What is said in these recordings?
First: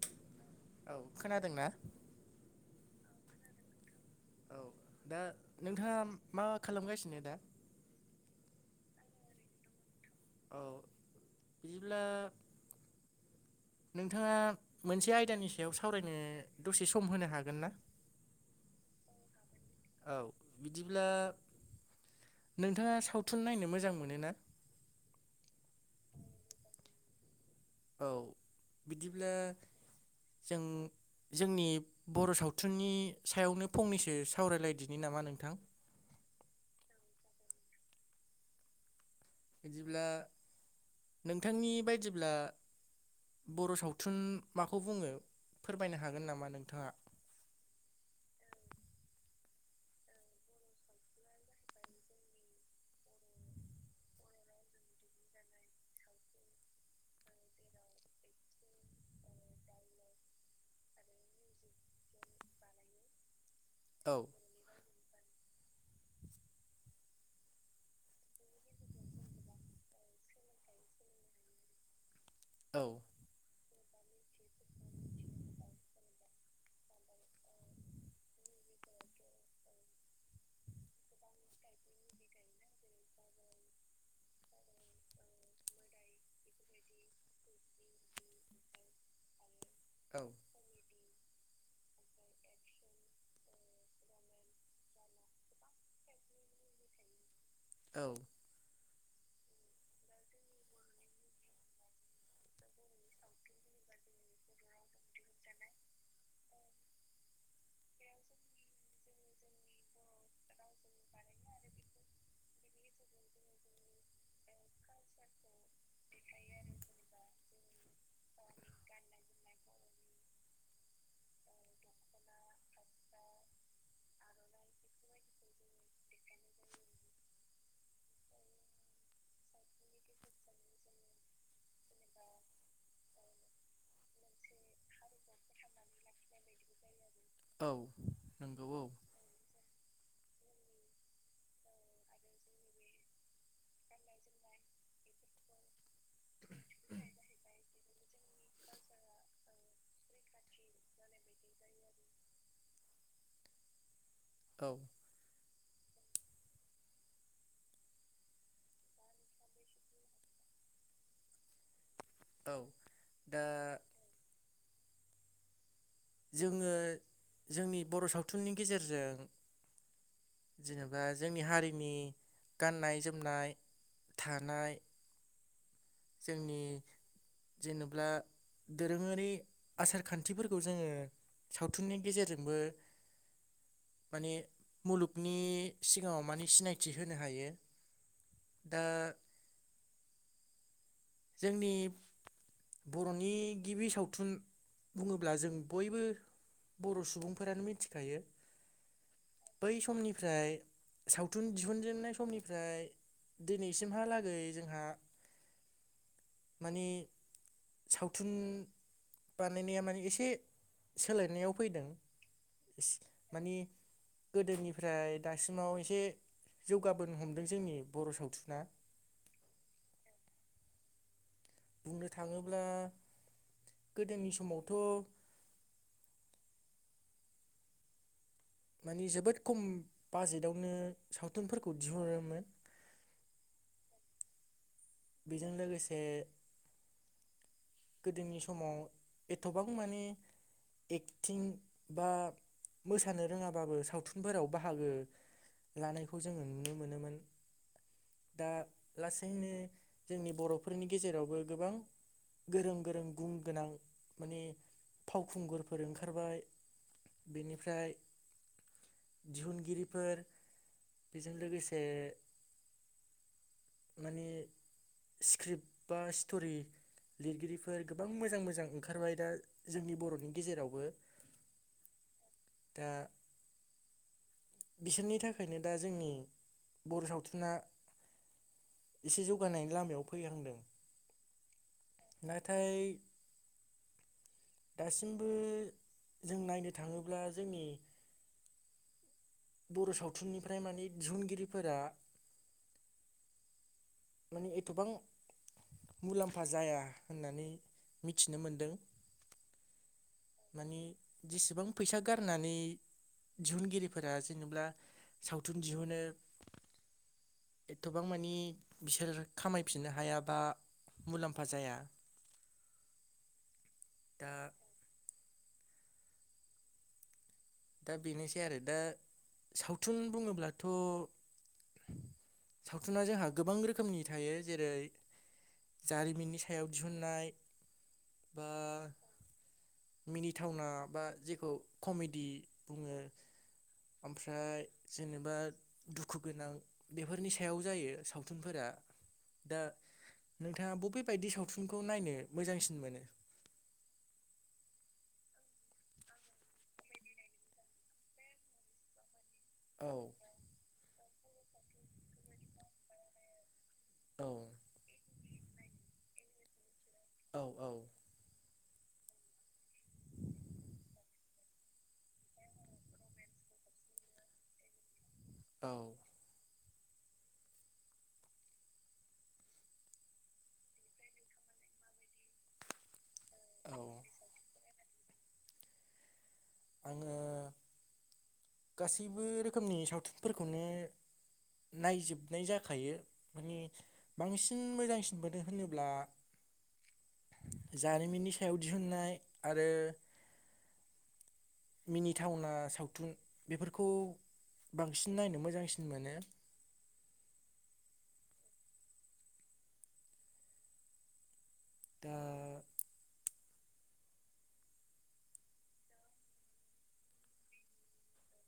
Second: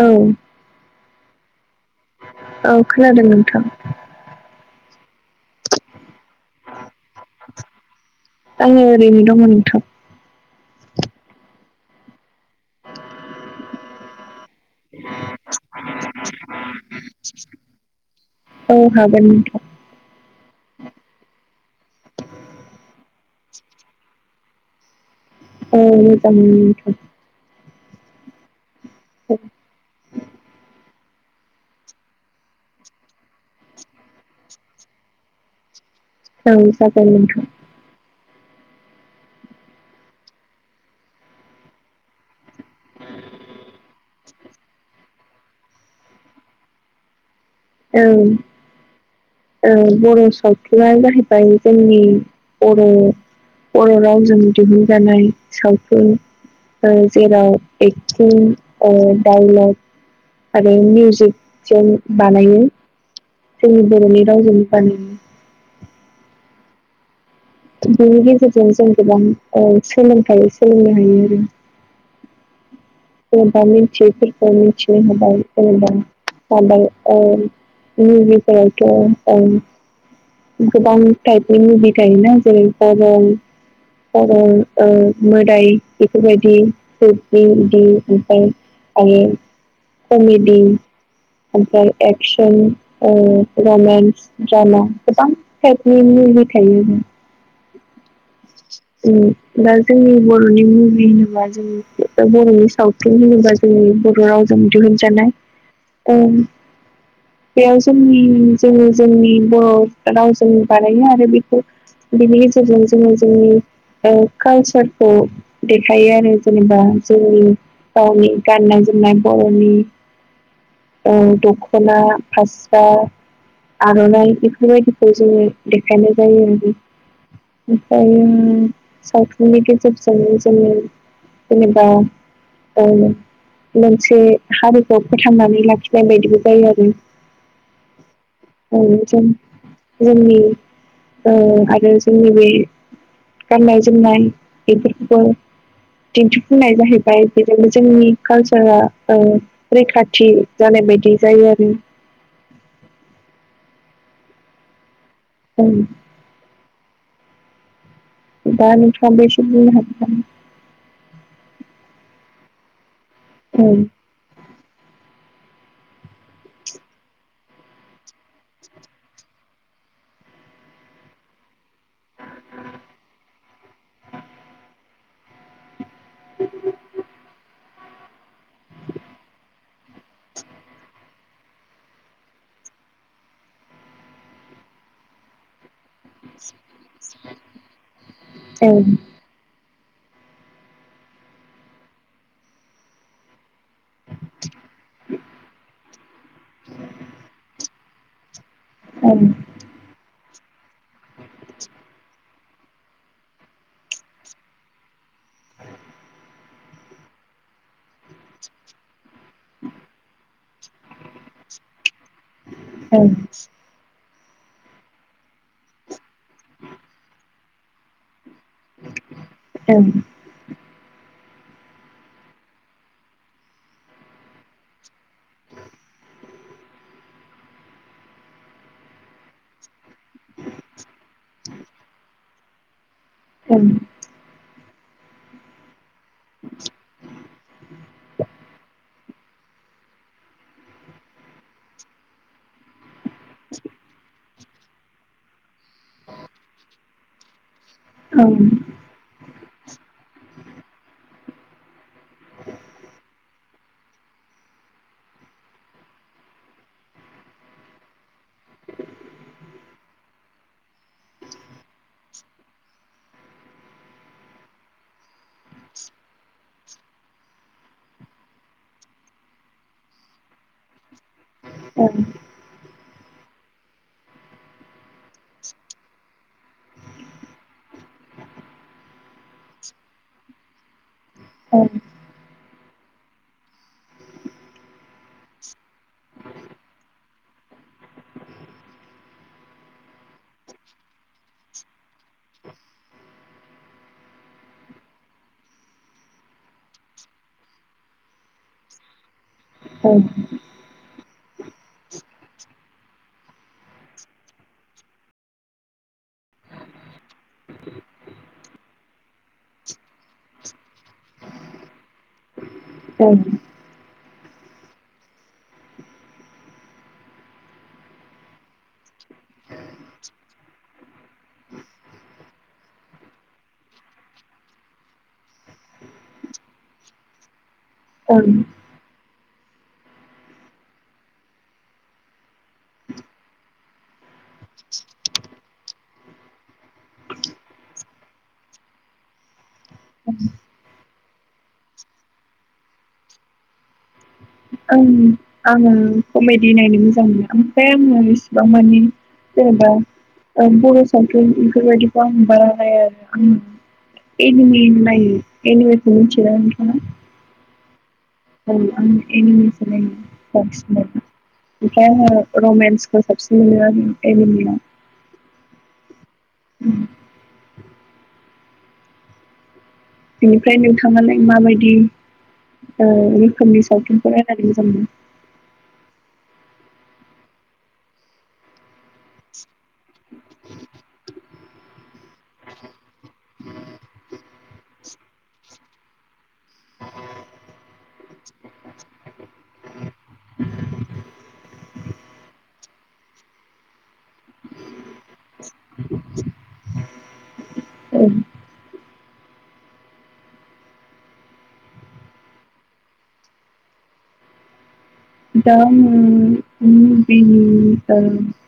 औ औ खोनादों ना औ खोनादों नोंथां औ दा नोंथाङा मा खालामगासिनो दा आङो ओरैनो दङ' नोंथां औ बिदिब्ला नोंथाङा मोनसे आयदानि सायाव सावरायनो दसे सम होनो हागोन ना औ हागोन नोंथां औ बिदिब्ला नोंथाङा सावथुन नायनो मोजां मोनो ना औ मोजां मोनो नोंथां औ बिदिब्ला जों जोंनि बर' सावथुननि सायावनो फंनैसो सावरायलायदिनि नामा नोंथां औ जागोन दे नोंथां बिदिब्ला नोंथांनि बायदिब्ला बर' सावथुन माखौ बुङो फोरमायनो हागोन नामा नोंथाङा? औ बर' सावथुनानो जाहैबाय जोंनि बर' बर' रावजों दिहुनजानाय सावथुन आ जेराव एकटिं डाइलग आरो मिउजिक जों बानायो जोंनि बर'नि रावजोंनो बानायो [unintelligible] [inaudible] बिनि गेजेरजों जों गोबां सोलोंथाय सोलोंनो हायो आरो औ जेनेबा मिथियि फोरखौ‌ मिथिनो हाबाय जेनेबा [unintelligible] बेफोरावथ' गोबां टाइप गायोना जेरै गरम [unintelligible] आरो मोदाय बेफोरबायदि बिदि ओमफ्राय आरो औ कमिदि ओफ्राय एकसन रामानस ड्रामा गोबां टाइपनि मुभि थायो औ दा जोंनि बर'नि मुभि होनोबा जों बर'नि सावथुन होनोबा जोंनि बर'रावजों दिहुनजानाय बेयाव जोंनि जोङो जोंनि बर' रावजों बानायो आरो बेखौ बिनि गेजेरजों जोङो जोंनि कालसारखौ देखायो आरो जेनेबा जोंनि गावनि गाननाय जोमनाय बर'नि दखना फास्रा आर'नाइ बेफोर बेफोरबायदिखौ जोङो देखायनाय जायो आरो आरो सावथुननि गेजेरजोंनो जोंड़ो जेनेबा औ मोनसे हारिखौ फोथांनानै लाखिनाय बायदिबो जायो आरो औ नंगौ औ जों जोंनि ओ आरो जोंनि बै गाननाय जोमनाय बेफोरखौबो दिन्थिफुंनाय जाहैबाय बेजोंनो जोंनि कालसारा ओ रैखाथि जानाय बायदि जायो आरो औ औ बा नुस्लाबै एसे बुंनो हागोन नामा? औ दा ओं जोङो जोंनि बर' सावथुननि गेजेरजों जेनेबा जोंनि हारिनि गाननाय जोमनाय थानाय [inaudible] जोंनि जेनब्ला दोरोङारि आसार खान्थिफोरखौ जोङो सावथुननि गेजेरजोंबो माने मुलुगनि सिगाङाव मानि सिनाय थि होनो हायो दा ओं जोंनि बर'नि गिबि सावथुन होनब्ला जों बयबो बर' सुबुंफोरानो मिथिखायो औ बै समनिफ्राय सावथुन दिहुनजेननाय समनिफ्राय दिनैसिमहालागै जोंहा माने सावथुन बानायनाया माने एसे सोलायनायाव फैदों एस ओं ओं माने गोदोनिफ्राय दासिमाव एसे जौगाबोनो हमदों जोंनि बर' सावथुना ओं बुंनो थाङोब्ला गोदोनि समावथ' माने जोबोद खम बाजेटावनो सावथुनफोरखौ दिहुनोमोन ओं बेजों लोगोसे गोदोनि समाव एथ'बां माने एक्टिं बा मोसानो रोङाबाबो सावथुनफोराव बाहागो लानायखौ जोङो नुनो मोनोमोन ओं दा लासैनो जोंनि बर'फोरनि गेजेरावबो गोबां गोरों गोरों गुन गोनां माने फावखुंगुरफोर ओंखारबाय बेनिफ्राय दिहुनगिरिफोर बेजों लोगोसे माने स्क्रिप्ट बा स्ट'रि लिरगिरिफोर गोबां मोजां मोजां ओंखारबाय दा जोंनि बर'नि गेजेरावबो ओं दा बिसोरनि थाखायनो दा जोंनि बर' सावथुना एसे जौगानायनि लामायाव फैहांदों ओं नाथाय दासिमबो जों नायनो थाङोब्ला जोंनि बर' सावथुननिफ्राय माने दिहुनगिरिफोरा माने एथ'बां मुलाम्फा जाया होननानै मिथिनो मोनदों ओं माने जेसेबां फैसा गारनानै दिहुनगिरि फोरा जेनेबा सावथुन दिहुनो एथबां मानि बिसोर खामायफिननो हायाबा मुलाम्फा जाया औ दा दा बेनोसै आरो दा सावथुन बुङोब्लाथ सावथुना जोंहा गोबां रोखोमनि थायो जेरै जारिमिननि सायाव दिहुननाय ओं बा मिनिथावना बा जेखौ कमेडि बुङो ओमफ्राय जेनेबा दुखु गोनां बेफोरनि सायाव जायो सावथुनफोरा दा नोंथाङा बबे बायदि सावथुनखौ नायनो मोजांसिन मोनो आं आङो कमेडि नायनो मोजां मोनो ओमफ्राय आङो बेसिबां माने जेनेबा औ बर' ओ सावथुन बेफोरबायदिखौ आं बानायनाय आरो औ एनिमि नायो एनिमिखौ मोनथियोना नोंथाङा औ औ औ‌ आं एनिमिसो नायो‌ बांसिनानो ओमफ्राय आो रमेन्सखौ साबसिन मोनो आरो एनिमियाव औ उम बेनिफ्राय नोंथाङालाय माबायदि रोखोमनि औ सावथुनखौ नायनानै मोजां मोनो आङो गासैबो रोखोमनि सावथुनफोरखौनो नायजोबनाय जाखायो माने बांसिन मोजांसिन मोनो होनोब्ला जारिमिननि सायाव दिहुननाय आरो [inaudible] मिनिथावना सावथुन बेफोरखौ बांसिन नायनो मोजांसिन मोनो औ दा दा आङो [unintelligible]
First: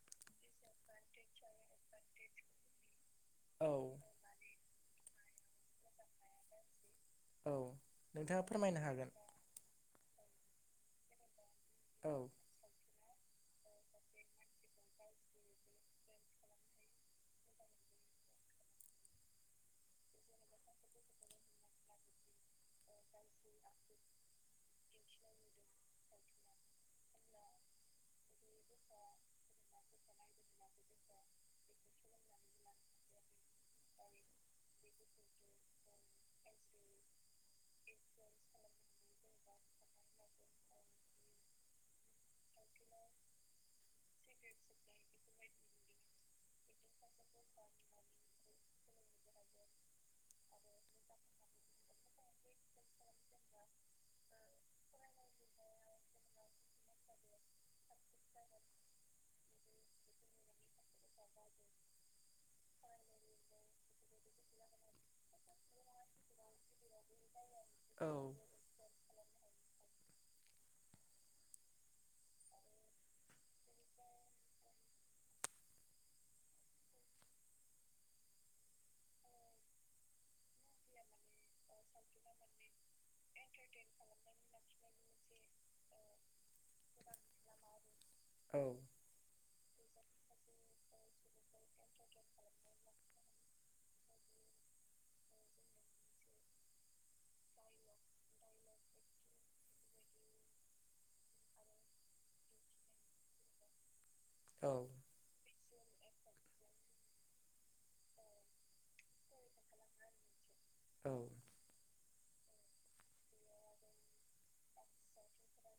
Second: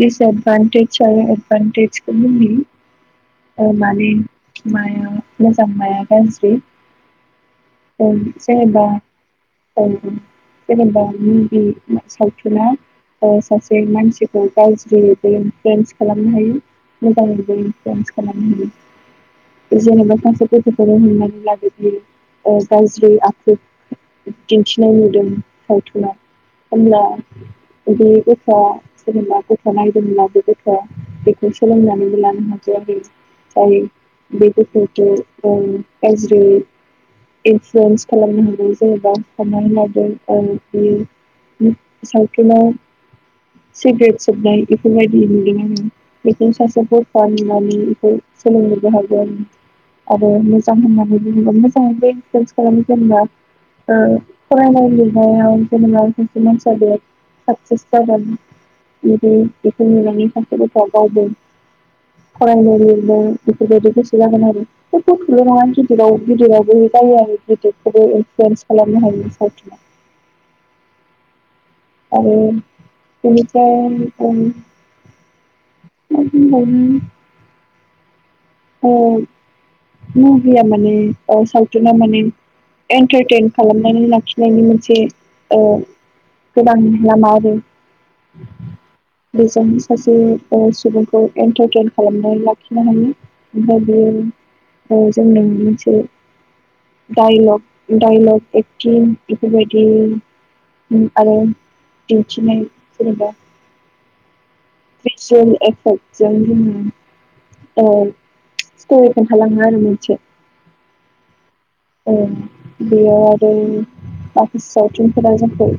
दिसएडवटेेज आरो एडभानतेज खौ [unintelligible] औ माने माया मोजां माया गाज्रि औ औ नोंथाङा फोरमायनो जेनेबा हागोन औ जेनेबा हिन्दी औ सावथुन सासे मानसिखौ ज्रियैबो इनफ्लुयेन्स खालामनो हायो मोजाङैबो इनफ्लुइन्जा खालामनो हायो जनेबा [unintelligible] हमनानै ला बिदि गाज्रि आखु दिन्थिनाय नुदों सावथुना होमब्ला बे गथ'आ जेनेबा गथ'आ नायदोंमोनना बे गथ'आ बेखौ सोलोंनानैबो लानो हायो आरो [unintelligible] गाज्रियै इनफ्लुयेन्स खालामनो हागौ जेनेबा साननानै लादों सावथुन सिग्रेट सोबनाय बेफोरबायदि [unintelligible] बेखौ सासे गथ'आ नुनानै सोलोंनोबो हागौ आरो आरो मोजां होननानै बुङोब्ला मोजाङानो इनफ्लुइन्ज खालामनो रोङोबा ओ फरायनायनि [unintelligible] सासे मानसिया साक्सेस जागोन जचदि बेखौ नुनानै सासे गथ'आ गावबो फरायनाय लिरनाय बेफोरबायदि गोसो जागोन आरो बेथ' थल नङा गिदिराव गिदिरावबो जाय आङ गिदिरखौबो औ इनफ्लुयेन्स खालामनो हायो सावथ आरो बेनिफ्राय [unintelligible] [unintelligible] अ न गैया माने अ सावथुना माने एन्टारटेन खालामनानै लाखिनायनि मोनसे औ [unintelligible] बेजों सासे सुबुंखौ एन्टारटेन खालामनानै लाखिनो हायो ओमा बे जोंनो मोनसे डाइलग डाइलग एक्टिं बेफोरबायदि आरो दिन्थिनाय जेनेबा औ [unintelligible] औ स्ट'रि खोन्थालाङो आरो मोनसे औ औ बेयाव आरो माखासे सावथुनफोरा जोंखौ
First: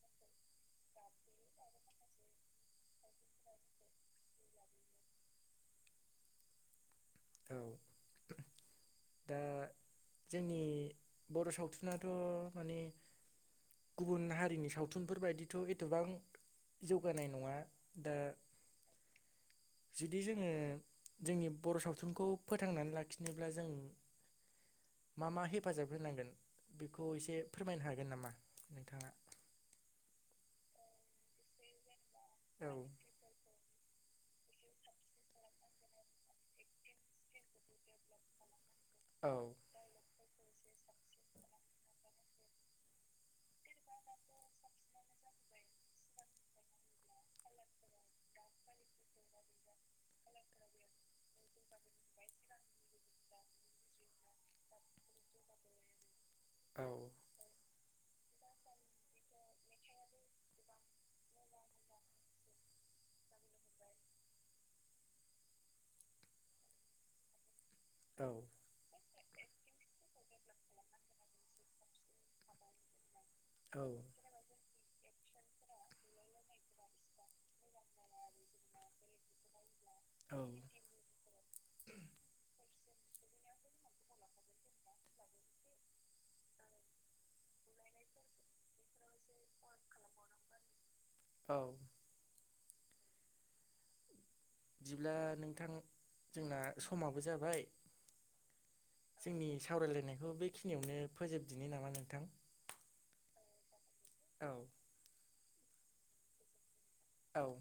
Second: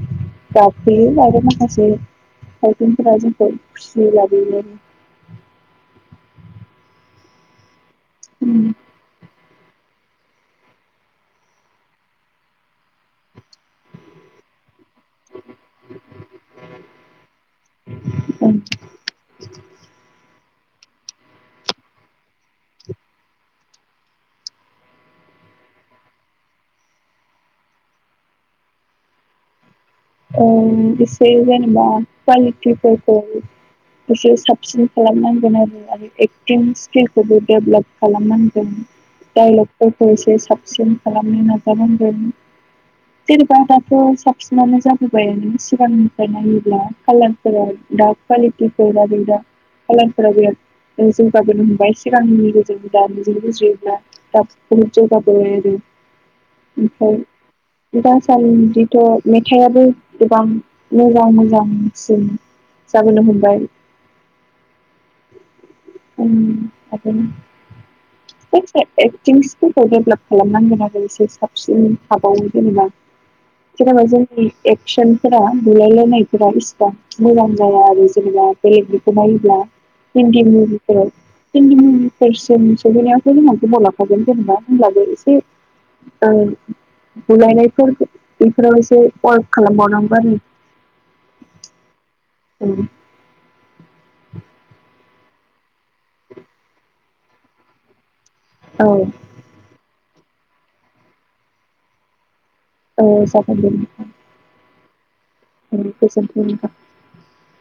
गाबहोयो माखासे सावथुनफोरा जोंखौ फिसिनो लाबोयो औ उम दा जोंनि बर' सावथुनाथ' माने गुबुन हारिनि सावथुन थुनफोरबायायदिथ' एथबां जौगानाय नङा दा आरो जुदि जोङो जोंनि बर' सावथुनखौ फोथांनानै लाखिनोब्ला जों मा मा हेफाजाब होनांगोन बेखौ एसे फोरमायनो हागोन नामा नोंथाङा औ [unintelligible] एसे साबसिन खालामनांगोन आरो आरो एक्टिं स्किलखौबो डेभलप खालामनांगोन औ डायलगफोरखौ एसे साबसिन खालामनो नाजानांगोन जेनेबा दाथ' साबसिनानो जा होबायानो सिगांनिफ्राय नायोब्ला कालारफोरा दा कुवालिटिफोर [unintelligible] खाालारफोराबो जौगाबोनो हमबाय सिगांनि गोजौ दा मिजि बुजियोब्ला [unintelligible] ओमफ्राय दासानदिथ' मेथायाबो गोबां मोजां मोजांसिन जाबोनो हमबाय [unintelligible] औ एक्टिं स्कुलखौ डेभलप खालामनांगोन आरो जसे साबसिन हाबावनो जेनेबा औ जेनेबा जोंनि एकसनफोरा बुलायलायनायफोरा बेसिबां मोजां जाया आरो जेनेबा बेलेग बेखौ नायोब्ला औ हिनदि मबिफोराव [unintelligible] जेनेबा होमब्लाबो एसे ओ बुलायनायफोर एफोराव एसे फलभ खालामबावनांगौ आरो औ औ बिदिब्ला नोंथां जोंना समाबो जाबाय औ जोंनि सावरायलायनायखौ बेखिनियावनो फोजोबदिनो नामा नोंथां औ जागोन दे नोंथां औ औ गोजोन्थों नोंथां औ